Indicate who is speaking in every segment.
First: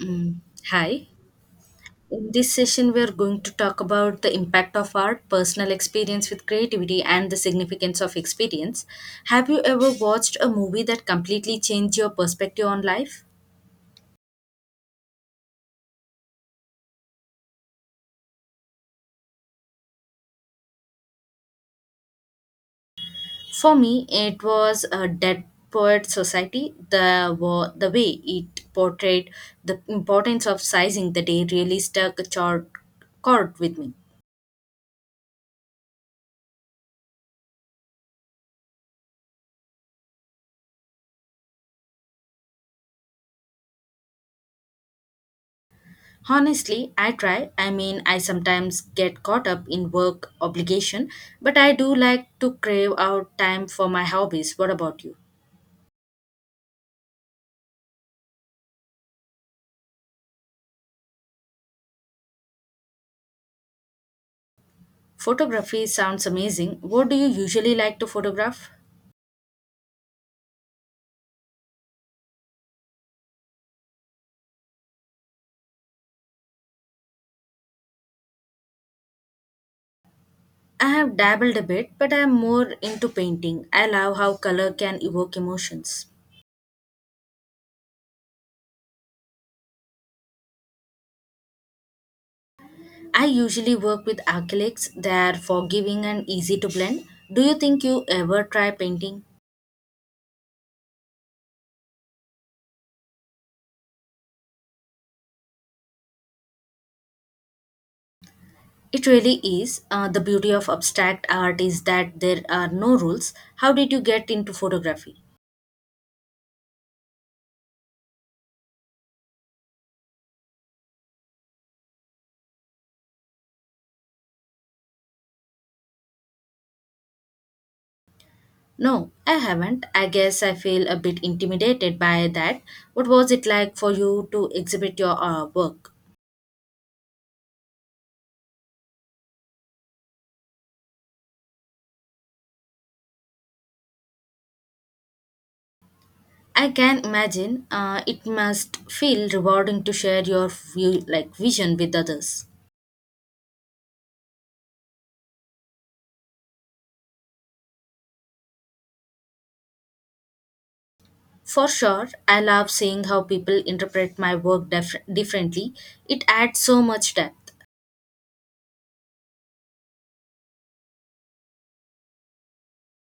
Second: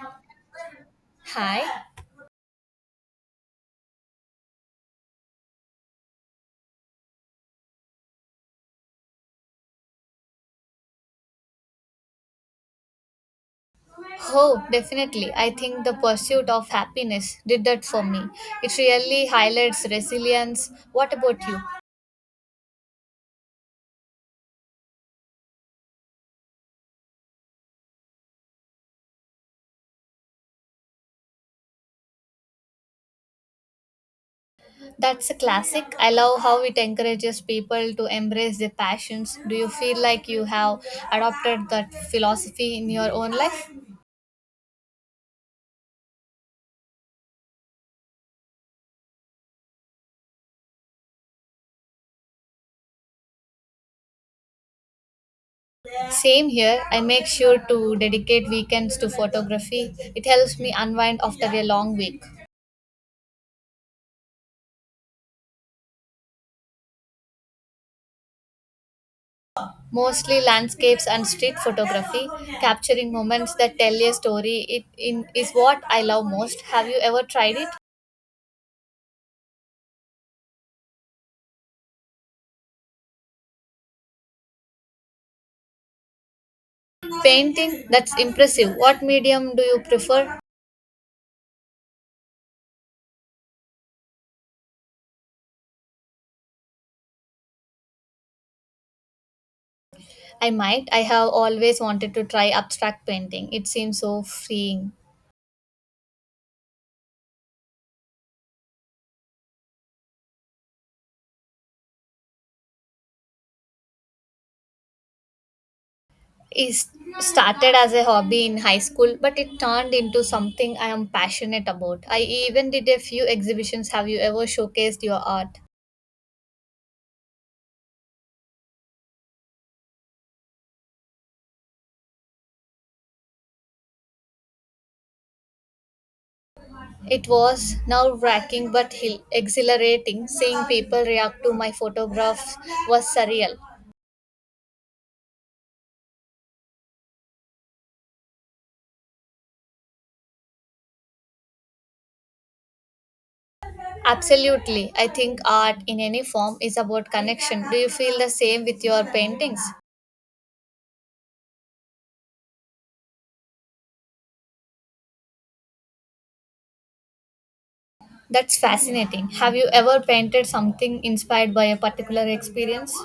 Speaker 1: Mm, hi.
Speaker 2: Hi.
Speaker 1: In this session, we are going to talk about the impact of art, personal experience with creativity, and the significance of experience. Have you ever watched a movie that completely changed your perspective on life?
Speaker 2: Oh, definitely. I think the pursuit of happiness did that for me. It really highlights resilience. What about you?
Speaker 1: For me, it was a Dead Poet Society. The way it portrayed the importance of sizing the day really struck a chord with me.
Speaker 2: That's a classic. I love how it encourages people to embrace their passions. Do you feel like you have adopted that philosophy in your own life?
Speaker 1: Honestly, I try. I mean, I sometimes get caught up in work obligation, but I do like to crave out time for my hobbies. What about you?
Speaker 2: Same here. I make sure to dedicate weekends to photography. It helps me unwind after a long week.
Speaker 1: Photography sounds amazing. What do you usually like to photograph?
Speaker 2: Mostly landscapes and street photography. Capturing moments that tell a story is what I love most. Have you ever tried it?
Speaker 1: I have dabbled a bit, but I am more into painting. I love how color can evoke emotions.
Speaker 2: Painting? That's impressive. What medium do you prefer?
Speaker 1: I usually work with acrylics. They are forgiving and easy to blend. Do you think you ever try painting?
Speaker 2: I might. I have always wanted to try abstract painting. It seems so freeing.
Speaker 1: It really is. The beauty of abstract art is that there are no rules. How did you get into photography?
Speaker 2: It started as a hobby in high school, but it turned into something I am passionate about. I even did a few exhibitions. Have you ever showcased your art?
Speaker 1: No, I haven't. I guess I feel a bit intimidated by that. What was it like for you to exhibit your work?
Speaker 2: It was nerve wracking but exhilarating. Seeing people react to my photographs was surreal.
Speaker 1: I can imagine it must feel rewarding to share your view, like vision with others.
Speaker 2: Absolutely. I think art in any form is about connection. Do you feel the same with your paintings?
Speaker 1: For sure, I love seeing how people interpret my work differently. It adds so much depth.
Speaker 2: That's fascinating. Have you ever painted something inspired by a particular experience?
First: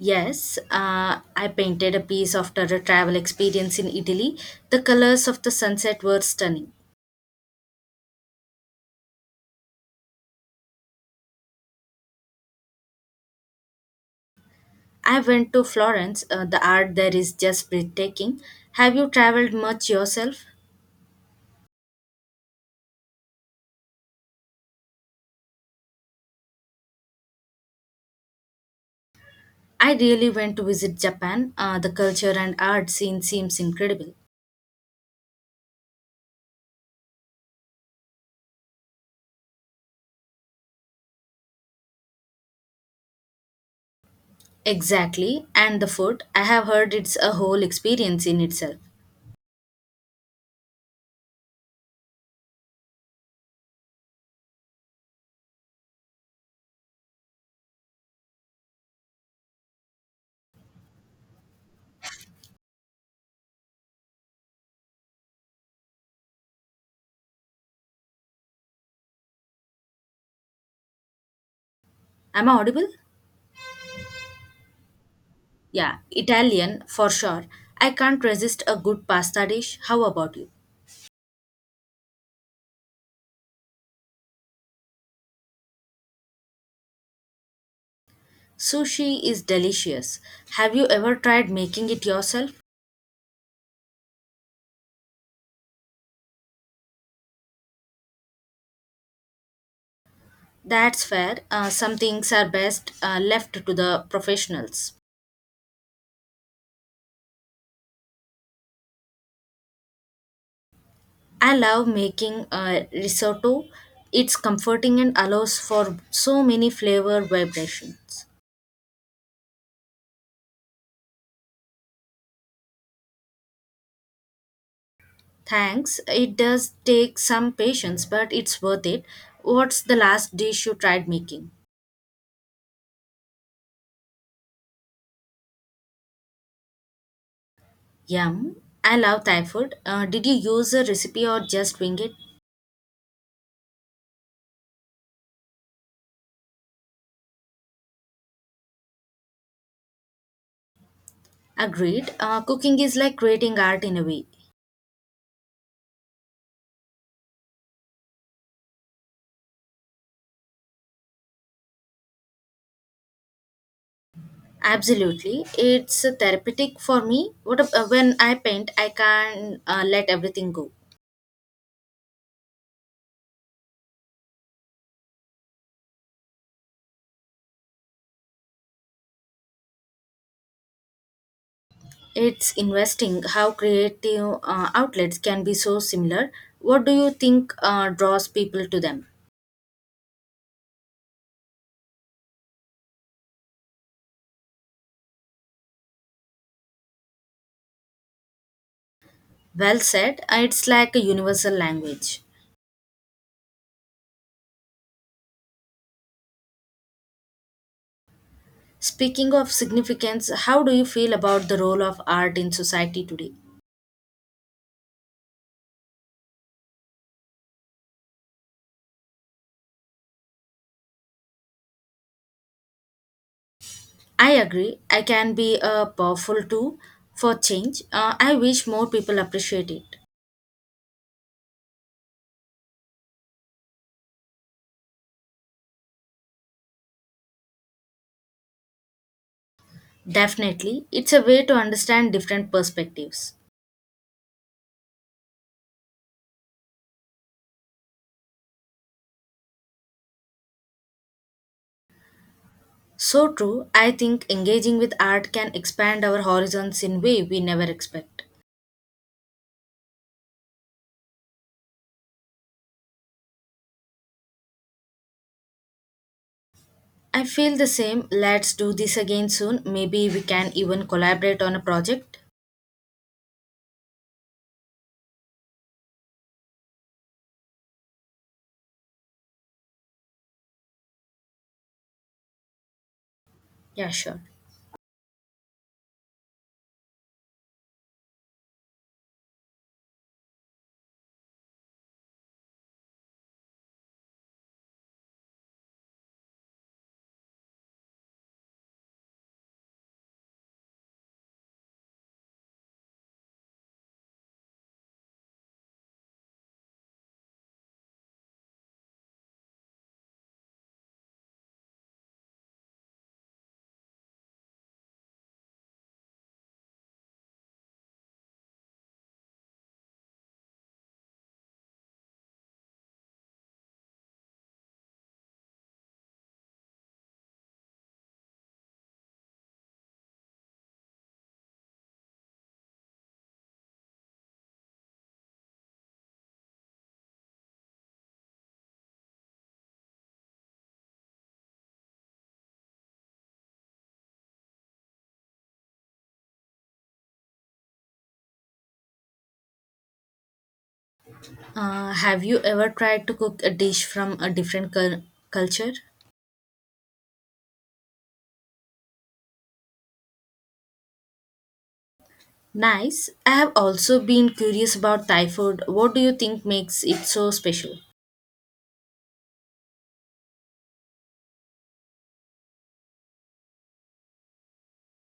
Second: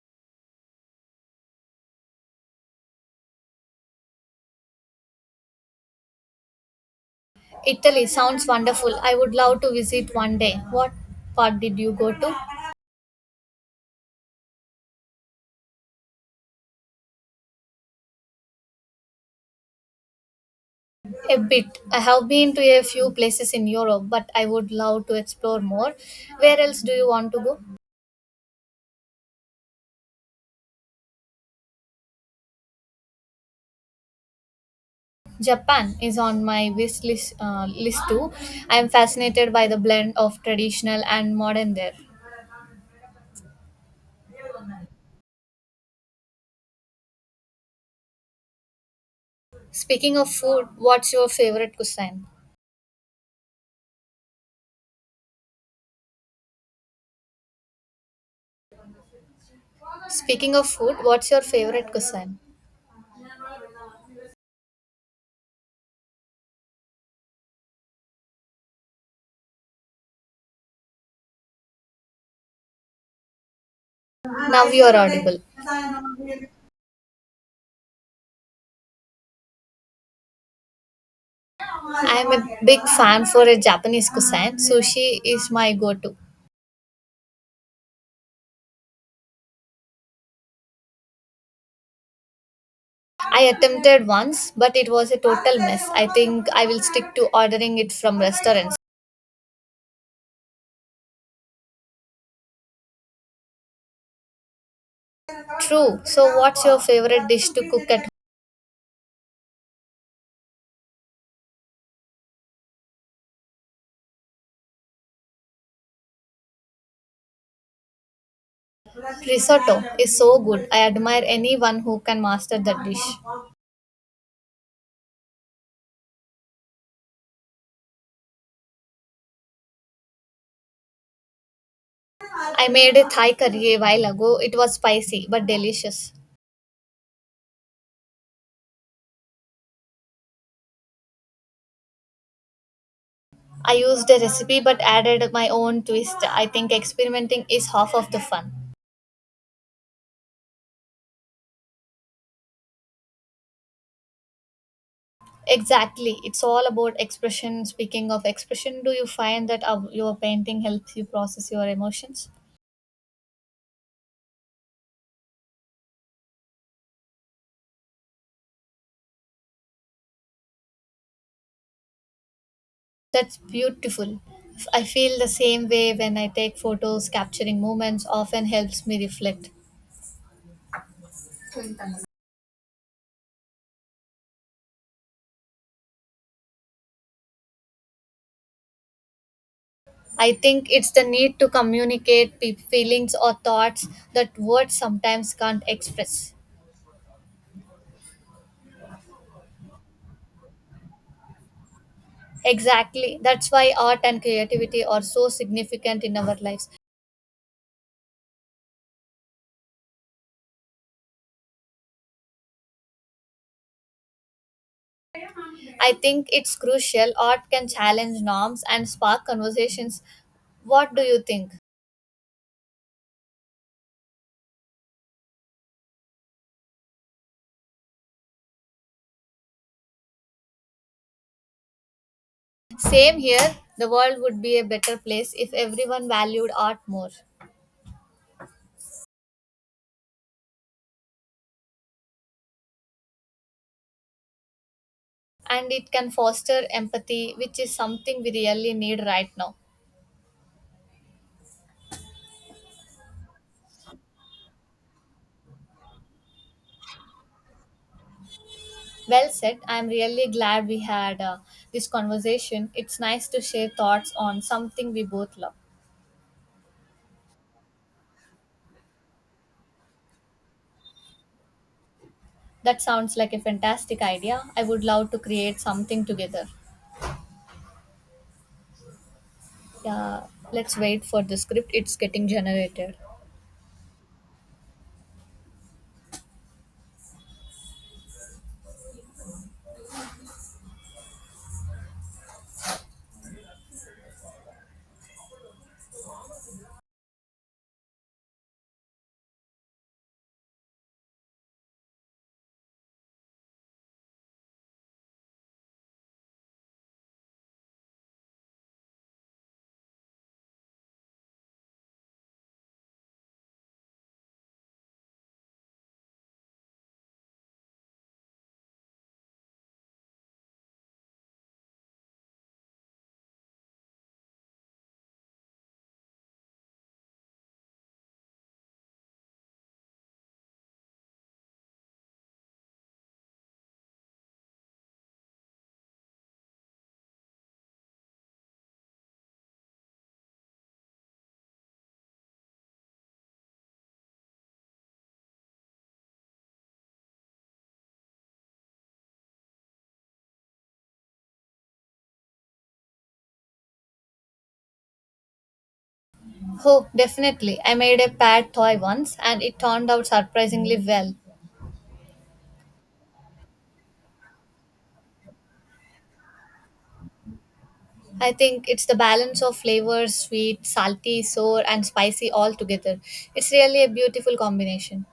Speaker 1: Yes, I painted a piece after a travel experience in Italy. The colors of the sunset were stunning.
Speaker 2: Italy sounds wonderful. I would love to visit one day. What part did you go to?
Speaker 1: I went to Florence. The art there is just breathtaking. Have you traveled much yourself?
Speaker 2: A bit. I have been to a few places in Europe, but I would love to explore more. Where else do you want to go?
Speaker 1: I really went to visit Japan. The culture and art scene seems incredible.
Speaker 2: Japan is on my wish list too. I am fascinated by the blend of traditional and modern there.
Speaker 1: Exactly, and the food. I have heard it's a whole experience in itself.
Speaker 2: Speaking of food, what's your favorite cuisine? Speaking of food, what's your favorite cuisine?
Speaker 1: Am I audible?
Speaker 2: Now you are audible.
Speaker 1: Yeah,
Speaker 2: I
Speaker 1: Italian for sure. I can't resist a good pasta dish. How about you?
Speaker 2: am a big fan for a Japanese cuisine. Sushi is my go-to.
Speaker 1: Sushi is delicious. Have you ever tried making it yourself?
Speaker 2: I attempted once, but it was a total mess. I think I will stick to ordering it from restaurants.
Speaker 1: That's fair. Some things are best left to the professionals.
Speaker 2: True. So, what's your favorite dish to cook at
Speaker 1: I love making risotto. It's comforting and allows for so many flavor vibrations.
Speaker 2: Risotto is so good. I admire anyone who can master that dish.
Speaker 1: Thanks. It does take some patience, but it's worth it. What's the last dish you tried making?
Speaker 2: I made a Thai curry a while ago. It was spicy but delicious.
Speaker 1: Yum. I love Thai food. Did you use a recipe or just wing it?
Speaker 2: I used a recipe but added my own twist. I think experimenting is half of the fun.
Speaker 1: Agreed. Cooking is like creating art in a way.
Speaker 2: Exactly. It's all about expression. Speaking of expression, do you find that your painting helps you process your emotions?
Speaker 1: Absolutely, it's therapeutic for me. When I paint, I can let everything go.
Speaker 2: That's beautiful. I feel the same way when I take photos, capturing moments often helps me reflect.
Speaker 1: It's investing how creative outlets can be so similar. What do you think draws people to them?
Speaker 2: I think it's the need to communicate feelings or thoughts that words sometimes can't express.
Speaker 1: Well said. It's like a universal language.
Speaker 2: Exactly. That's why art and creativity are so significant in our lives.
Speaker 1: Speaking of significance, how do you feel about the role of art in society today?
Speaker 2: I think it's crucial. Art can challenge norms and spark conversations. What do you think?
Speaker 1: I agree. I can be a powerful tool for change. I wish more people appreciate it.
Speaker 2: Same here. The world would be a better place if everyone valued art more.
Speaker 1: Definitely, it's a way to understand different perspectives.
Speaker 2: And it can foster empathy, which is something we really need right now.
Speaker 1: So true, I think engaging with art can expand our horizons in way we never expect.
Speaker 2: Well said. I'm really glad we had this conversation. It's nice to share thoughts on something we both love.
Speaker 1: I feel the same. Let's do this again soon. Maybe we can even collaborate on a project.
Speaker 2: That sounds like a fantastic idea. I would love to create something together. Yeah, let's wait for the script. It's getting generated.
Speaker 1: Yeah, sure. Have you ever tried to cook a dish from a different culture?
Speaker 2: Oh, definitely. I made a pad toy once and it turned out surprisingly well.
Speaker 1: Nice. I have also been curious about Thai food. What do you think makes it so special?
Speaker 2: I think it's the balance of flavors sweet, salty, sour, and spicy all together. It's really a beautiful combination.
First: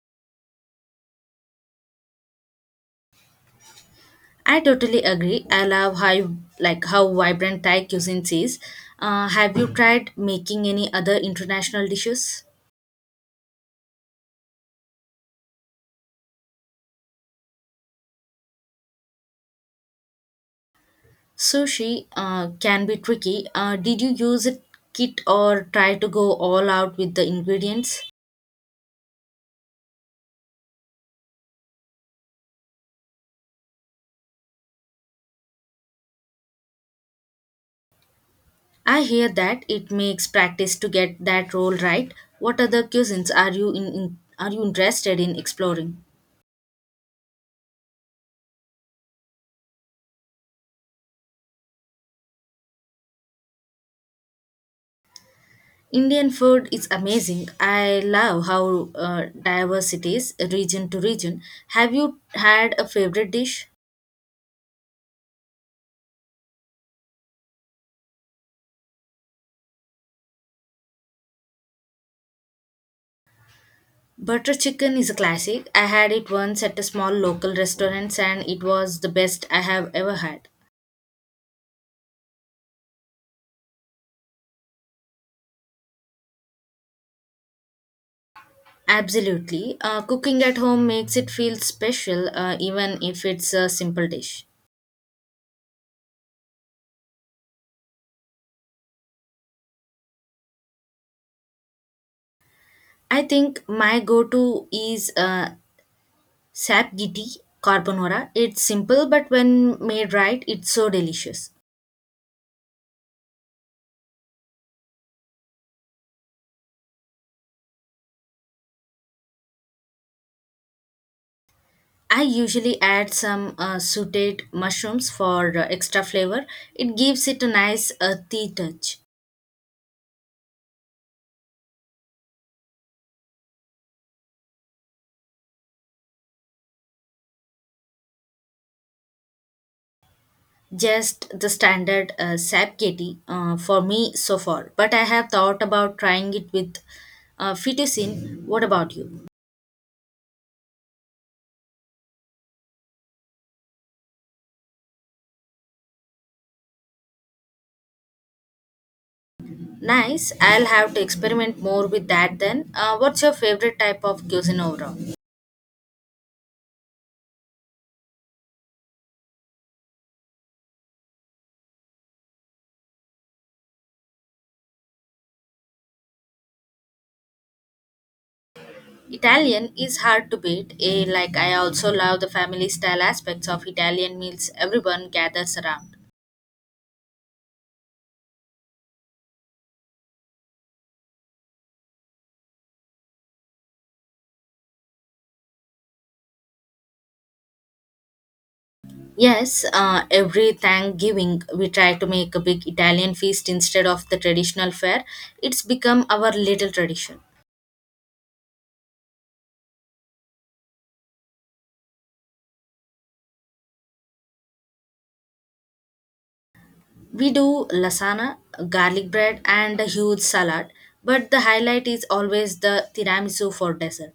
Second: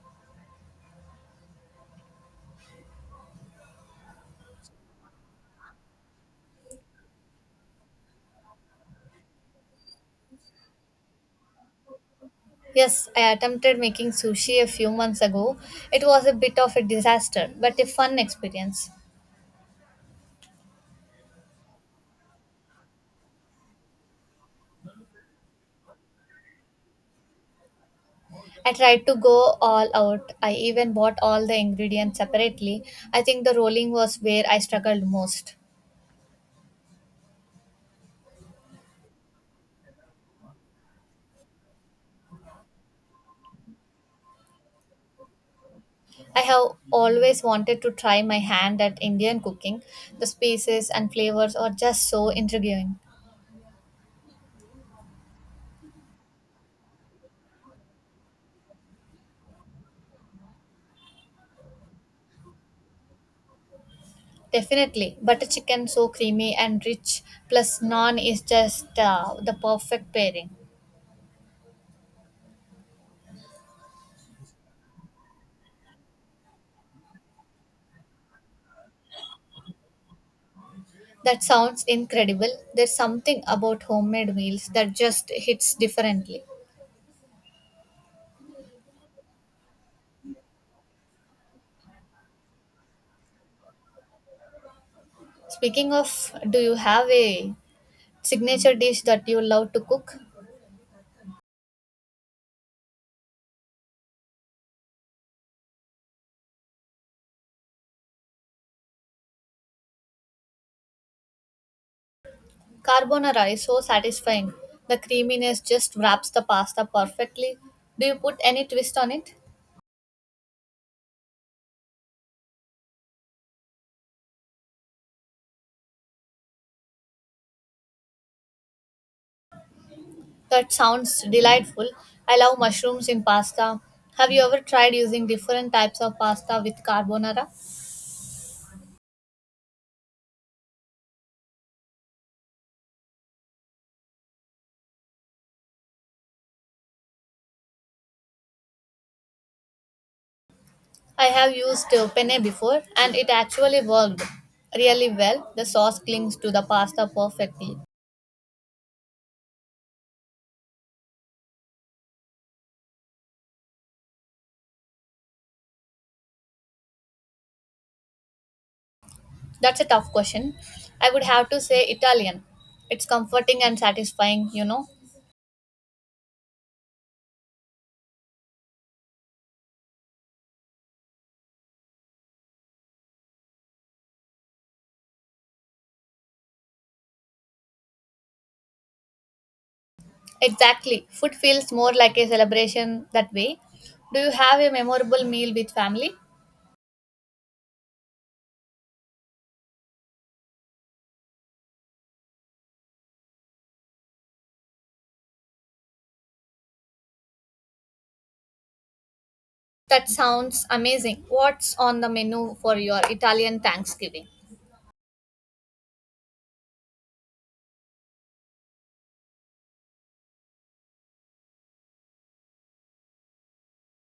Speaker 1: I totally agree. I love how vibrant Thai cuisine is. Have you tried making any other international dishes?
Speaker 2: Yes, I attempted making sushi a few months ago. It was a bit of a disaster, but a fun experience.
Speaker 1: Sushi can be tricky. Did you use a kit or try to go all out with the ingredients?
Speaker 2: I tried to go all out. I even bought all the ingredients separately. I think the rolling was where I struggled most.
Speaker 1: I hear that it makes practice to get that role right. What other cuisines are you interested in exploring?
Speaker 2: I have always wanted to try my hand at Indian cooking. The spices and flavors are just so intriguing.
Speaker 1: Indian food is amazing. I love how diverse it is, region to region. Have you had a favorite dish?
Speaker 2: Definitely, butter chicken so creamy and rich, plus naan is just the perfect pairing.
Speaker 1: Butter chicken is a classic. I had it once at a small local restaurant and it was the best I have ever had.
Speaker 2: That sounds incredible. There's something about homemade meals that just hits differently.
Speaker 1: Absolutely. Cooking at home makes it feel special, even if it's a simple dish.
Speaker 2: Speaking of, do you have a signature dish that you love to cook?
Speaker 1: I think my go to is sapgiti carbonara. It's simple, but when made right, it's so delicious.
Speaker 2: Carbonara is so satisfying. The creaminess just wraps the pasta perfectly. Do you put any twist on it?
Speaker 1: I usually add some sauteed mushrooms for extra flavor. It gives it a nice earthy touch.
Speaker 2: That sounds delightful. I love mushrooms in pasta. Have you ever tried using different types of pasta with carbonara?
Speaker 1: Just the standard sapgeti for me so far. But I have thought about trying it with fettuccine. What about you?
Speaker 2: I have used penne before and it actually worked really well. The sauce clings to the pasta perfectly.
Speaker 1: Nice. I'll have to experiment more with that then. What's your favorite type of cuisine overall?
Speaker 2: That's a tough question. I would have to say Italian. It's comforting and satisfying, you know.
Speaker 1: Italian is hard to beat. Like I also love the family style aspects of Italian meals. Everyone gathers around.
Speaker 2: Exactly. Food feels more like a celebration that way. Do you have a memorable meal with family?
Speaker 1: Yes, every Thanksgiving we try to make a big Italian feast instead of the traditional fare. It's become our little tradition.
Speaker 2: That sounds amazing. What's on the menu for your Italian Thanksgiving?
Speaker 1: We do lasagna, garlic bread, and a huge salad, but the highlight is always the tiramisu for dessert.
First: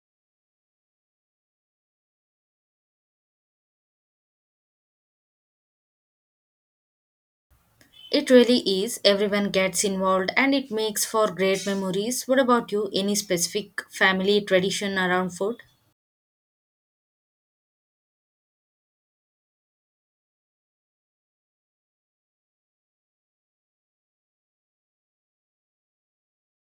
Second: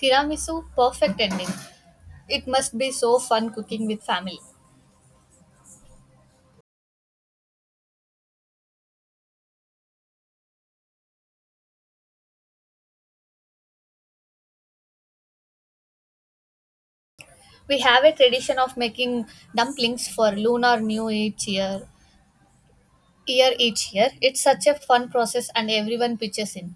Speaker 2: Tiramisu, perfect ending. It must be so fun cooking with family.
Speaker 1: It really is. Everyone gets involved and it makes for great memories. What about you? Any specific family tradition around food?
Speaker 2: We have a tradition of making dumplings for Lunar New each year. Year each year. It's such a fun process and everyone pitches in.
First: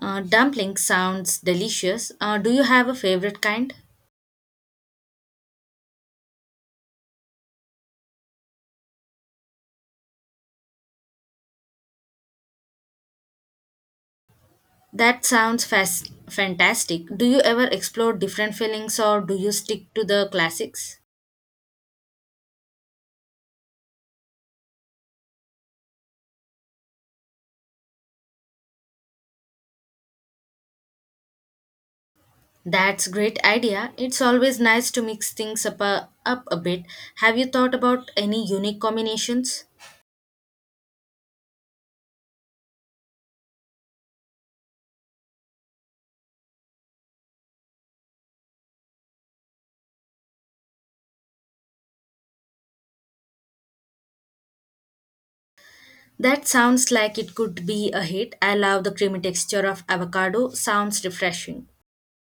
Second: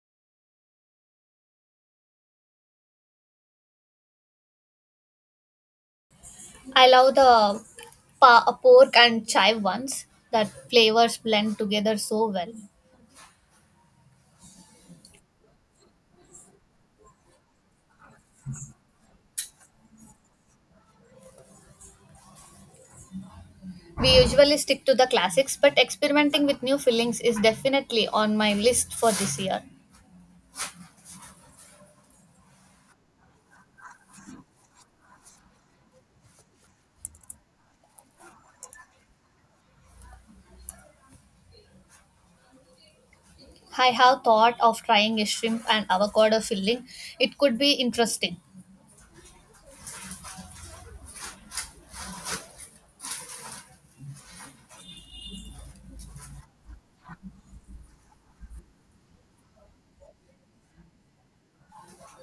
Speaker 1: Dumplings sounds delicious. Do you have a favorite kind?
Speaker 2: I love the pork and chive ones that flavors blend together so well.
Speaker 1: That sounds fas fantastic. Do you ever explore different feelings or do you stick to the classics?
Speaker 2: We usually stick to the classics, but experimenting with new fillings is definitely on my list for this year.
Speaker 1: That's great idea. It's always nice to mix things up a bit. Have you thought about any unique combinations?
Speaker 2: I have thought of trying a shrimp and avocado filling. It could be interesting.
Speaker 1: That sounds like it could be a hit. I love the creamy texture of avocado. Sounds refreshing.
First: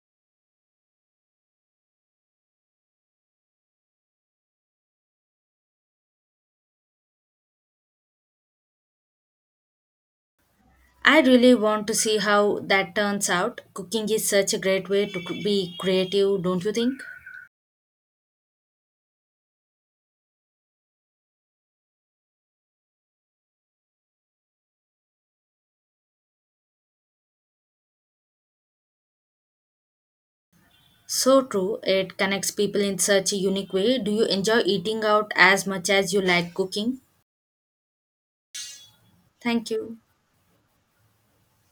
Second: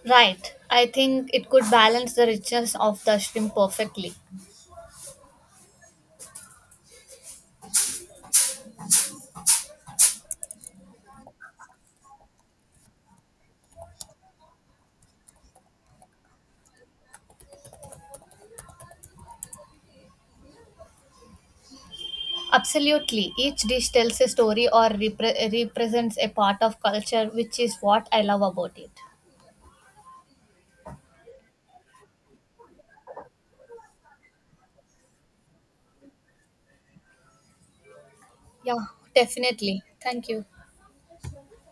Speaker 2: Right. I think it could balance the richness of the shrimp perfectly.
Speaker 1: I really want to see how that turns out. Cooking is such a great way to be creative, don't you think?
Speaker 2: Absolutely. Each dish tells a story or represents a part of culture, which is what I love about it.
Speaker 1: So true. It connects people in such a unique way. Do you enjoy eating out as much as you like cooking?
Speaker 2: Yeah,
Speaker 1: Thank
Speaker 2: definitely.
Speaker 1: you.
Speaker 2: Thank you.